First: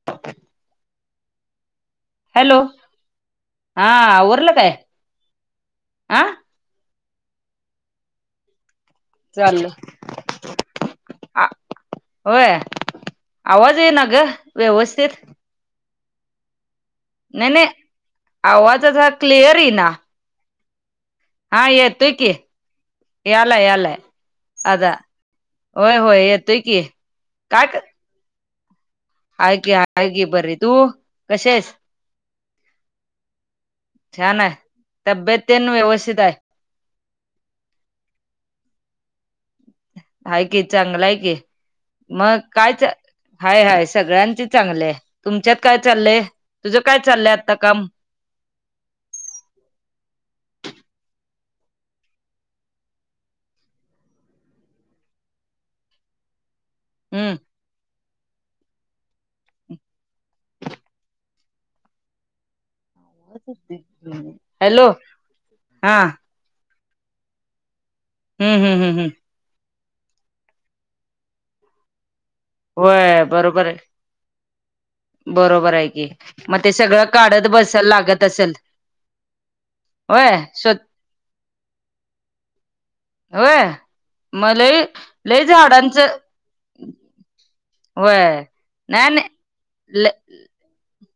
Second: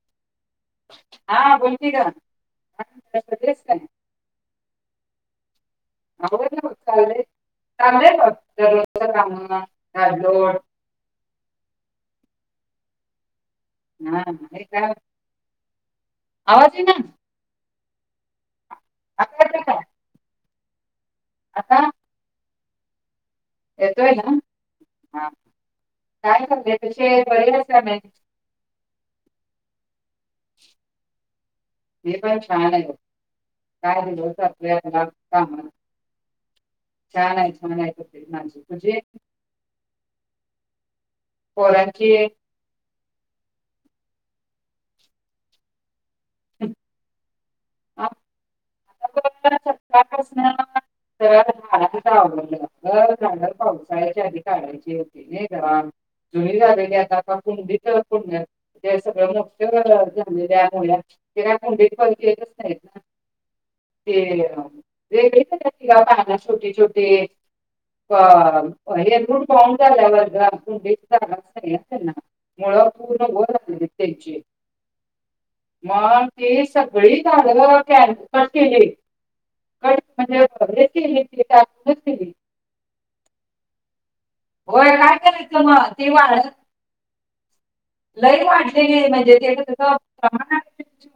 े [inaudible] हां, बोल की गं. हॅलो! हां, आवरलं काय? हा [unintelligible] चाललंय? चाललंय बघ, [unintelligible] कामं, झाडलोट आ, होय. आवाज ये ना ह ग हे का व्यवस्थित आवाजही ना. नाही नाही आवाजचा क्लिअर येईना. हा ये तुकी येला येला आला. होय होय येतोय की काय. हाय की हाय की पदी तू कशी आहेस? मी पण छान आहे छान आहे तब्येत तेन [unintelligible] व्यवस्थित आहे छान आहे छान आहे माण तुझे. हाय की चांगलं आहे कि मग, काय ते, हाय हाय, सगळ्यांच चांगलंय. तुमच्यात काय चाललय? तुझं काय चाललंय आत्ता काम? ह सतापासून [unintelligible] आवडलंर जागर पावसाच्या आधी काढायची होती नाही घर तुम्ही काय [unintelligible] ते सगळं मोक्य झालेल्या मु ते का कोंडी प येतच नाहीत ना. [unintelligible] ते हॅलो वेगळे हा पायला छोटे छोटे. हम्म हम्म हम्म अ हम्म हेण फॉन झाल्या वर्ग अ झालाच नाही त्यांना. मुळं होय पूर्ण बरोबर आहे. होली त्यांची. बरोबर आहे की मग ते सगळं सगळी काढत कागद बसायला लागत कॅरीबॅग असेल के होय स्व म्हणजे हे केले केली. होय. मग लई होय काय लई करच मग झाडांचं तिवाळ. होय लईन वाढलेली आहे नाही नाही म्हणजे त्या त लई प्रमाण.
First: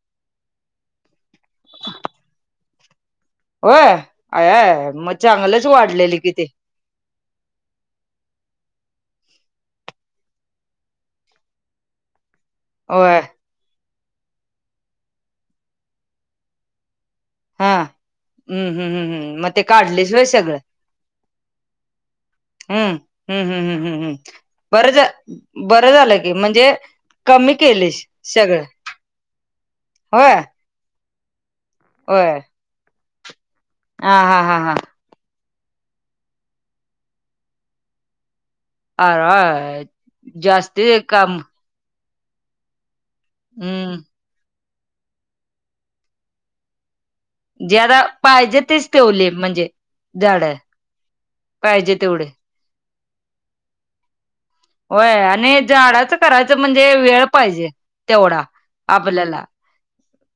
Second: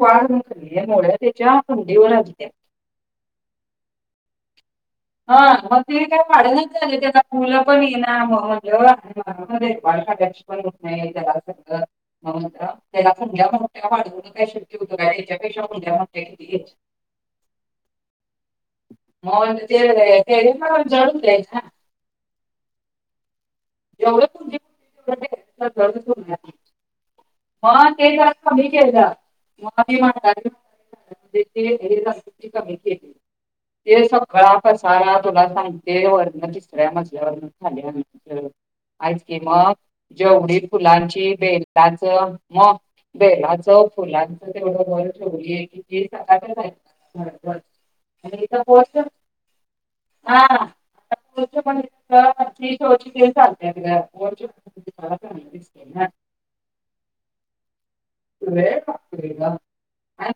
वाढखली मु त्याच्या हंडीवर आली. होय आया आया. हा मग ते काय पाडं नाय झालं त्याना मुलं पण येईना मग म्हणल्यावर, [unintelligible] त्याला होय सगळं [unintelligible] [unintelligible] हा, हम्म हम्म हम्म हम्म म ते काढलीस ते होय ते सगळं म जड [unintelligible] हम्म, हम्म हम्म हम्म. हम्म हम्म, बरं झा बरं झालं की म्हणजे कमी म केलीस ते जरा सगळं कमी केलं मग ती होय म्हातारी होय [unintelligible] कमी केली, ते हा हा सगळा हा हा पसारा तुला सांगते वरनं तिसऱ्या मजल्या वरनं खाली आणलं. हायचं की मग, अ जेवढी जास्ती फुलांची काम बेल लांच म बेलाचं हम्म फुला तेवढं वर ठेवली, [unintelligible] ज्यादा पाहिजे तेच ठेवले म्हणजे झाडं. [unintelligible] शोची ती चालत्यात गं. होय, आणि झाडाचं करायचं म्हणजे वेळ पाहिजे तेवढा. आपल्याला,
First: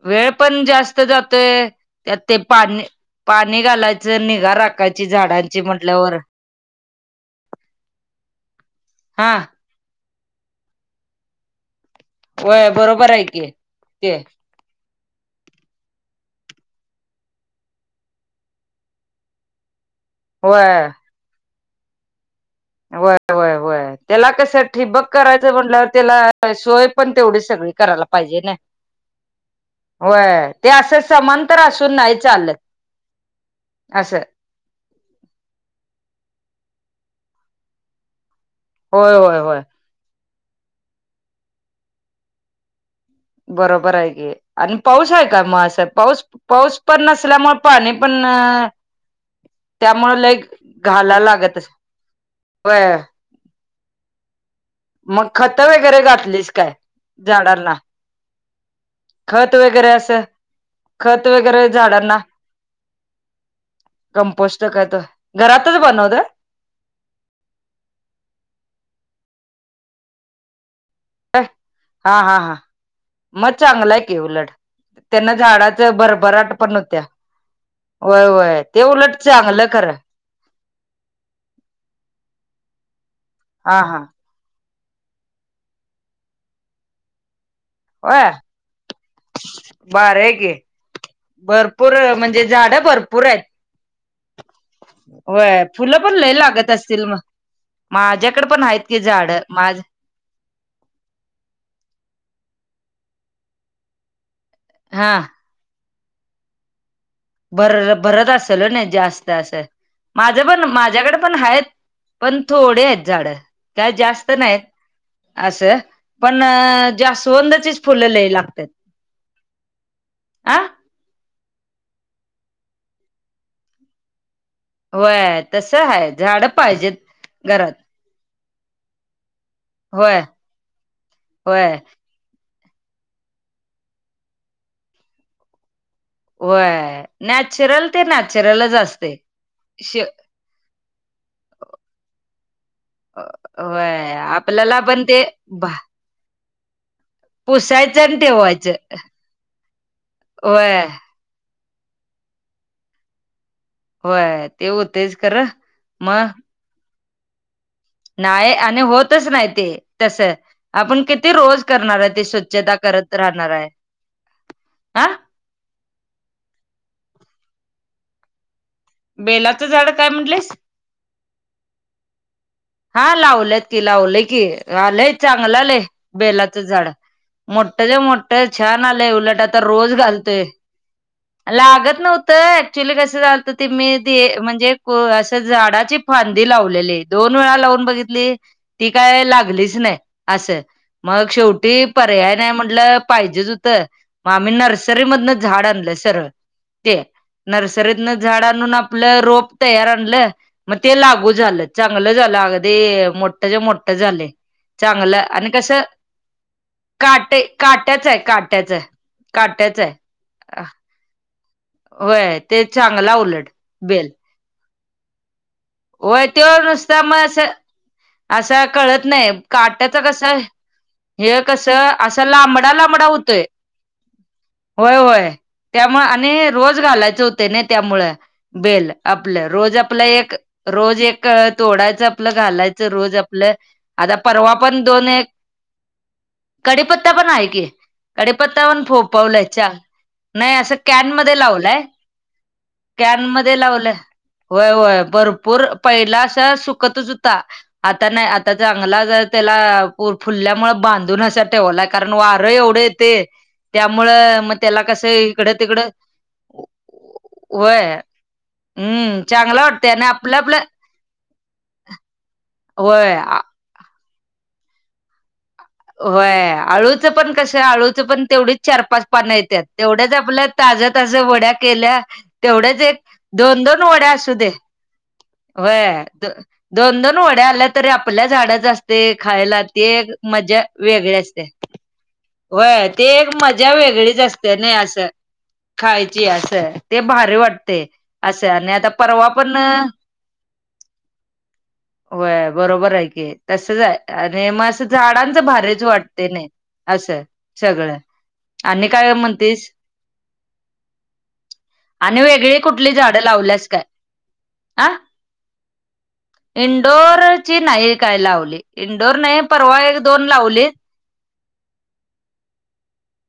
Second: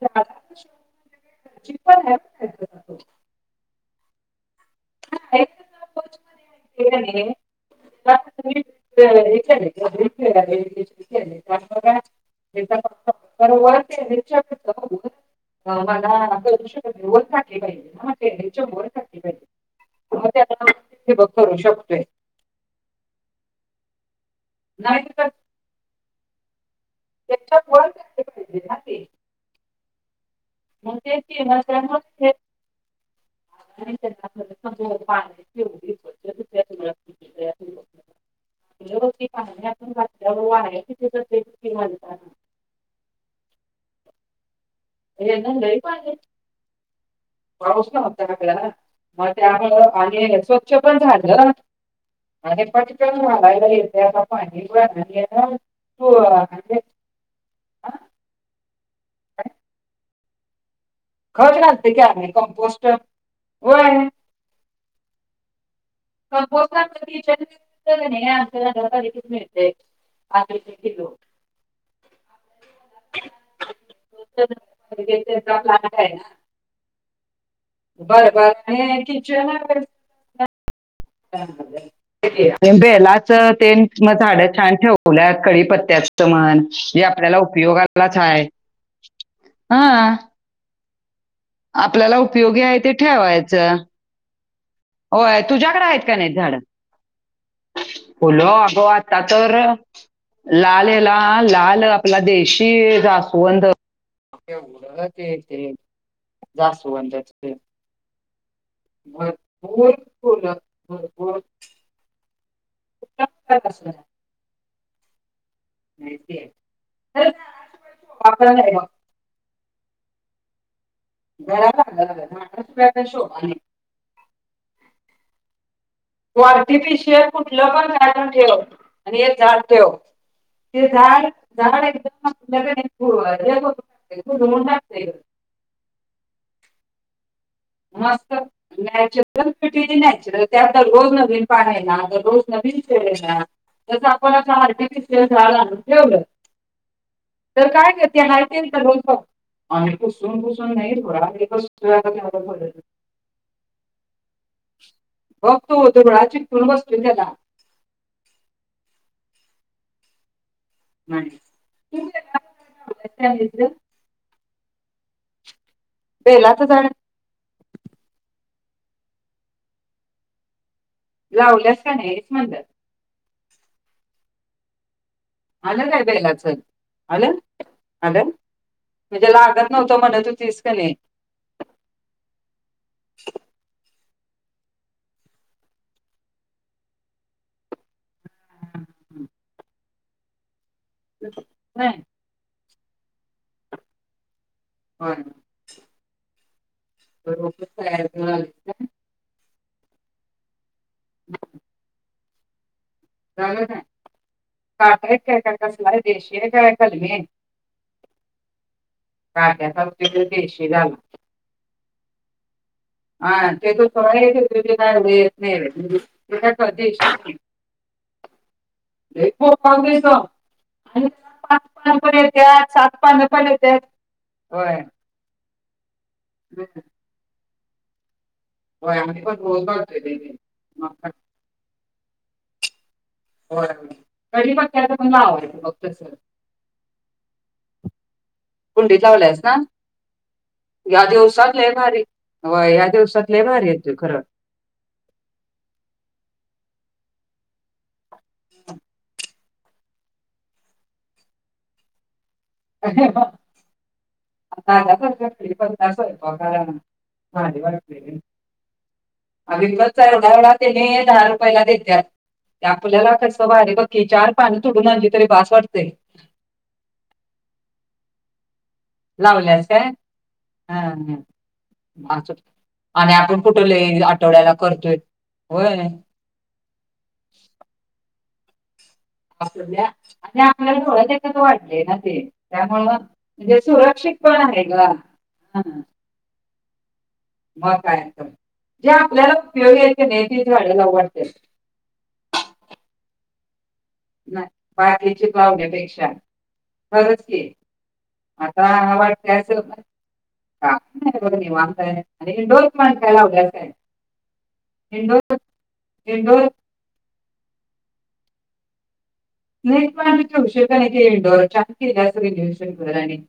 वेळ पण जास्त जातोय त्यात ते पाणी पाणी घालायचं निगा राखायची झाडांची म्हटल्यावर. ते की नाय, [unintelligible] हा हे केलंय [inaudible] [unintelligible] अ वय मला बरोबर आहे की ते करू पोहचू शकत नाय वर घातली पाहिजे [unintelligible] बघू ते आता [unintelligible] होय ठिबक करू शकतोय. व्हय व्हय व्हय, त्याला कसं ठिबक करायचं म्हंटल्यावर त्याला सोय पण तेवढी सगळी करायला पाहिजे ना, होय. ते असं समांतर असून नाही चालत, असं. [unintelligible] अग होय ते होय होय पाणी आपण घातल्याव वाळायचं [unintelligible] बरोबर आहे की, आणि पाऊस आहे का मग असं पाऊस पाऊस पण नसल्यामुळे पाणी पण अ म त्यामुळं त्यामुळे लई आणि स्वच्छ पण घाला झालं. लागत अस आणि होय पटकन घालायला येतंय आता पाणी पण मग त्यानं, खत वगैरे होय. घातलीस काय झाडांना, खत वगैरे असं खत वगैरे झाडांना, कमपोस्ट च खत, घरातच बनवतं? [unintelligible] तिथल्या तिथं की नाय आमचं नगर पालिकेत मिळतंय, पाच रुपये किलो. हा हा हा. मग चांगलाय की उलट, त्यांनं झाडाचं भरभराट पण होत्या. व्हय व्हय, ते उलट चांगलं खरं. चांगलं, मग बेलाचं हा तेन हा मग झाडं छान ठेव तुला कडीपत्त्याचं म्हण, जे आपल्याला उपयोगाला व्हय? हा भारी आहे की. भरपूर अ आपल्याला म्हणजे उपयोगी आहे झाडं ते भरपूर आहेत. ठेवायचं होय व्हय, तुझ्याकडे आहेत फुलं पण का लय नाही झाडं लागत असतील मग? माझ्याकडे फुलं पण आहेत अगं की आता झाड तर. माझ लालेला लाल आपला देशी जास्वंद. हा [unintelligible] जास्वंद. भर भरत असल नाही जास्त असं, माझं पण माझ्याकडे पण आहेत. पण थोडे आहेत झाड काय जास्त नाहीत. असं, पण जास्वंदचीच फुलं लय लागत्यात. आ. बब शो. [unintelligible] वय तस आहे झाड पाहिजेत [unintelligible] कुठलं घरात पण ठेव आणि एक झाड ठेव, होय ते झाड होय झाड [unintelligible] व्हय. [unintelligible] श नॅचरल त्यात रोज पाहायला रोज नवीन [unintelligible] जस होय आपण असं आपल्याला पण ते आर्टिशिफिल झाड आणून ठेवलं. तर काय पुसायचं ग आणि ते हाय ते ठेवायचं करून ठेव. आणि पुसून पुसून होय नाही. [unintelligible] होय ते होतयच खरं, म. त बस्तू त्याला. नाय आणि होतच नाही ते, तस. आपण किती रोज करणार आहे ती स्वच्छता करत राहणार आहे. आ. बेलाच झाड. बेलाचं झाड काय म्हटलीस. लावल्यास काय नाही म्हटलं. हा लावल्यात की लावलय की आलंय चांगलं आलंय बेलाच झाड. मोठं च्या मोठं छान आलंय उलट आता रोज घालतोय. लागत नव्हतं ऍक्च्युली कसं झालतं ते मी ते म्हणजे असं झाडाची फांदी लावलेली दोन वेळा लावून बघितली ती काय लागलीच नाही असं. मग शेवटी पर्याय नाही म्हटलं पाहिजेच होतं मग आम्ही नर्स. री मधन झाड आणलं सरळ ते नर्सरीतन झाड आणून आपलं रोप तयार आणलं मग ते लागू झालं चांगलं झालं अगदी. मोठं च्या मोठं झाले. चांगलं आणि कस काट काट्याचं आहे काट्याचं. काट्या सारखं देशी झालतं. होय ते चांगला उलट बेल. तेत नाही. होय ते नुसता मग असं असं कळत नाही काटाच कसं. हे कस असा लांबडा लांबडा होतोय, होय होय. त्यामुळ आणि रोज घालायच होतय नाय त्यामुळ बेल आपलं रोज आपलं एक. रोज एक तोडायचं आपलं घालायचं रोज. आपलं आता परवा पण दोन एक कडीपत्ता पण आहे की. कडेपत्तावन फोपवलाय. नाही असं कॅन मध्ये लावलंय कॅन मध्ये लावलं. होय होय भरपूर पहिला असा सुकतच होता. आता नाही आता चांगला जर त्याला फुलल्यामुळे बांधून अस. ठेवला कारण वार एवढं येतय त्यामुळ म त्याला कसं इकडं तिकडं व व व्हय. हम्म चांगला वाटतंय ना आप गावाला त्यांनी दहा रुपला देत्यात ते आपल्याला होय कस भारी बघ की चार पाणी तोडून आणली तरी बास वाटतय. होय आळूचं पण कसं आळूचं पण तेवढीच चार पाच पाण येत्यात तेवढ्यच आपल्या ताज ताज वड्या केल्या तेवढ्यच एक दोन दोन वड्या असू दे करतोय. होय द दोन दोन वड्या आल्या तरी आपल्या झाडाच असते. खायला ते एक मजा आपल्या डोळ्या देखत वाढलंय ना ते होय ते एक मजा वेगळीच असते नय असं खायची असं ते भा री वाटतंय अस नी आता परवा पण व्हय बरोबर हाय की तसच हाय आणि म अस झाडांच भारीच वाटतय नाय. असं सगळं आणि काय म्हणतीस का नाय बघ निवांत हाय आणि हे दोनच माणसं लावल्यास काय आ इनंडोर ची नाही काय लावले इंनंडोर नाही परवा एक दोन लावले. इनडोर छान केलास रिनूएशन घर आणि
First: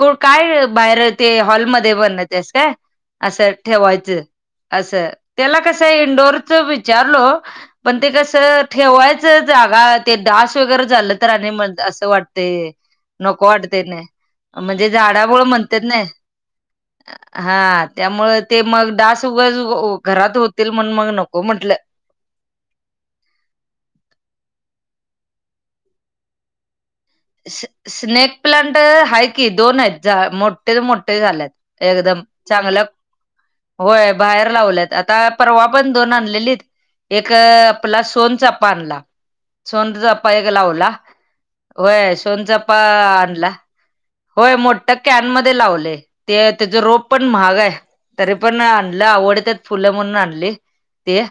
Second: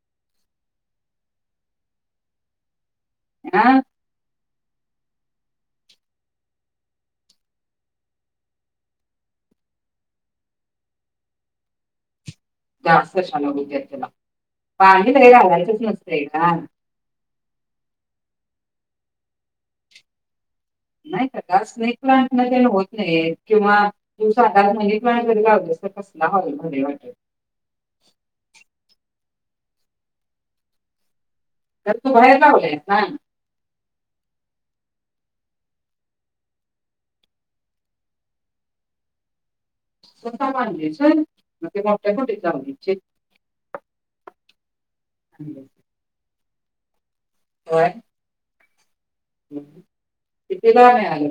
क काय बाहेर ते हॉलमध्ये बण तेस काय असं ठेवायचं असं त्याला कसं इंडोरच विचारलो पण ते कसं ठेवायचं जागा ते डास वगैरे झालं तर आणि मग असं वाट ते नको वाटतय ना म्हणजे झाडामूळ म्हणतेत नाय. हा त्यामुळ ते मग डास उगच घरात होत नाही का डास नाही प्लांट मध्ये होत नाही किंवा तु सांगा [unintelligible] लावलस तर कसला हॉल मधी वाटल. स्ने स्नेक प्लांट हाय की दोन हायेत जा मोठ्यात मोठे झाल्यात. एकदम चांगलं होय बाहेर लावल्यात आता परवा पण दोन आणलेलीत एक आपला सोनचापा आणला सोनचापा एक लावला. होय सोनचापा अं आणला. होय मोठ्ठ कॅनमध्ये लावलय ते त्याचा रोप पण महाग हाय तरी पण आणं ला आवडत्यात फुलं म्हणून आणली ते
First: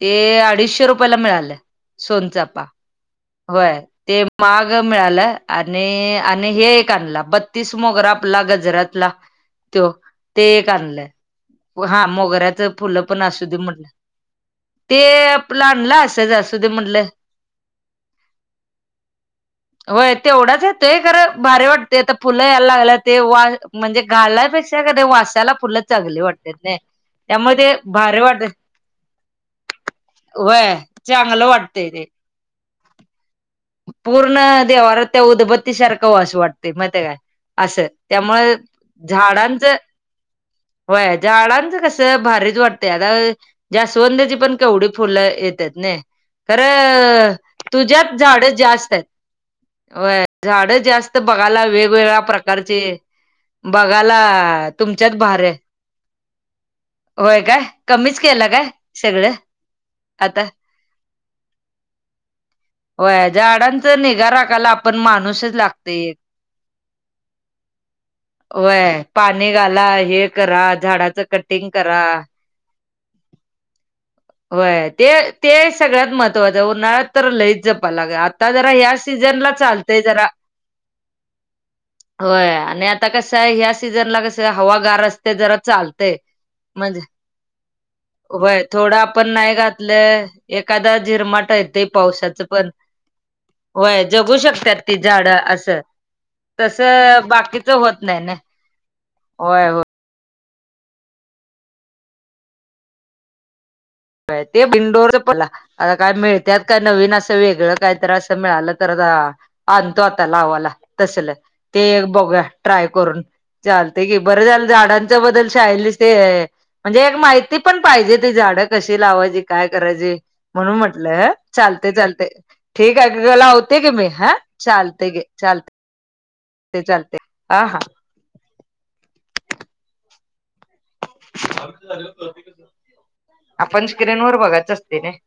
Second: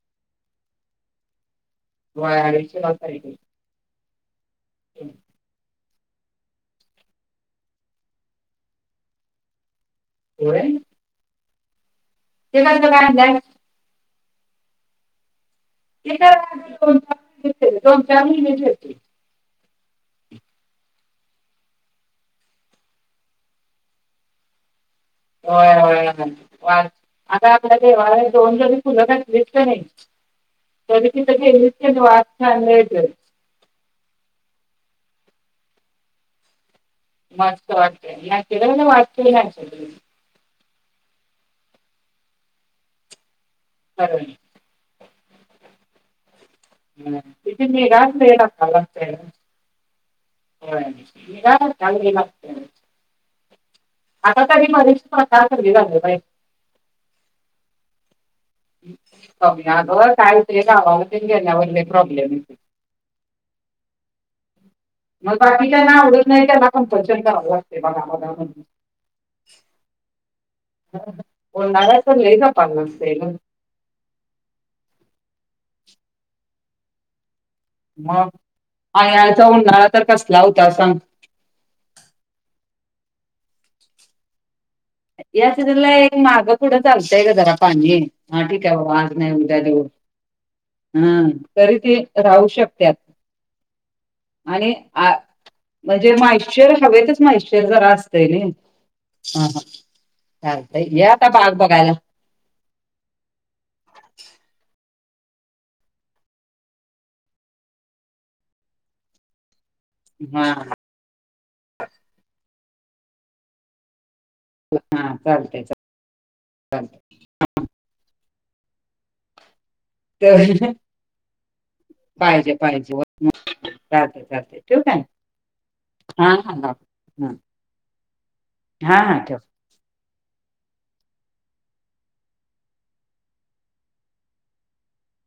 ते अडीचशे रुपयाला मिळालं सोनचापा. [unintelligible] होय ते महाग मिळालं आण णि आणि हे एक आणला बत्तीस मोगरा आपला गजऱ्यातला त्यो ते एक आणलं हा मोगऱ्याच फुलं पण असु दे म्हटलं ते आपल आणलं असंच असू दे म्हटलं त्याला दोन चार महिने जातील. होय तेवढाच येतोय खरं भारी वाटतय आता फुलं यायला लागल्या ते वा म्हणजे घालाय पे ते काय ते वास होय वास आता त्यामुळे ते आपल्या देवला भारी ही वाट दोन जरी फुलं घातलीत क नी. वय तरी की चांगलं गेलीस वाटतंय तर ते वास छान येतोय. पूर्ण देवाऱ्यात त्या उदबत्तीसारखं वास वाटतय माहितीये काय असं, त्यामुळ झाडांचं. व्हय झाडांच कस भारीच वाटते आता, जास्वंदची पण. तेवढ फुल येत्यात न, खरं तुझ्याच झाडं जास्त अत आहेत [unintelligible] व्हय झाडं जास्त बघायला, वेगवेगळ्या प्रकारचे बघायला तुमच्यात भारे. व्हय काय, कमीच केलं काय? सगळं मम्मी अग आता शाळेत [unintelligible] गावावर गेल्यावर लई प्रॉब्लेम य व्हय झाडांचं निगा राखायला आपण मग माणूसच लागतोय बाकीच्याना एक आवडत नाही त्याना कम्पलशन करावं लागत गावामध्ये [unintelligible] व्हय पाणी घाला, हे करा झाडाचं कटिंग करा. व्हय ते, ते सगळ्यात महत्त्वाचं उन्हाळ्यात तर लईच जप मग आणि याचा उन्हाळा तर कसला होता सांग व्हय आणि आता कसं ह्या सीझनला कस त हवा गार असतं या जरा सीझनला एक चालतय, माग पुढे म्हणजे चालतंय का जरा पाणी हा व्हय ठीक आहे बाबा थोडा आज पण नाही उद्या देऊ घातलं, एखादा हा झिरमाट तरी येतं ते पावसाचं राहू पण. शकतात व्हय जगू आणि शकत्यात ती आ- झाडं असं, म्हणजे मॉइश्चर तस हवेतच मॉइश्चर बाकीच जरा व्हत नाही असतंय ना. होय हो. चालतंय ये आता बाग बघायला. व्हय ते बिंडोर पला आता काय मिळतय काय नवीन असं वेगळं, काही असं मिळालं तर आ आणतो आता लावाला तसल, ते एक बघूया ट्राय करून. चालत की, बरं झालं झाडांच्या बदल शाळेतली ते म्हणजे एक माहिती पण पाहिजे ते झाडं कशी लावायची, काय करायची म्हणून म्हटलं चालत चालत. ठीक आहे ग लावते ग मी हां चालते गे चालते हा हा ह चालते ह हा हा हा हा ठेव. [unintelligible] आपण स्क्रीनवर बघायच असते नय?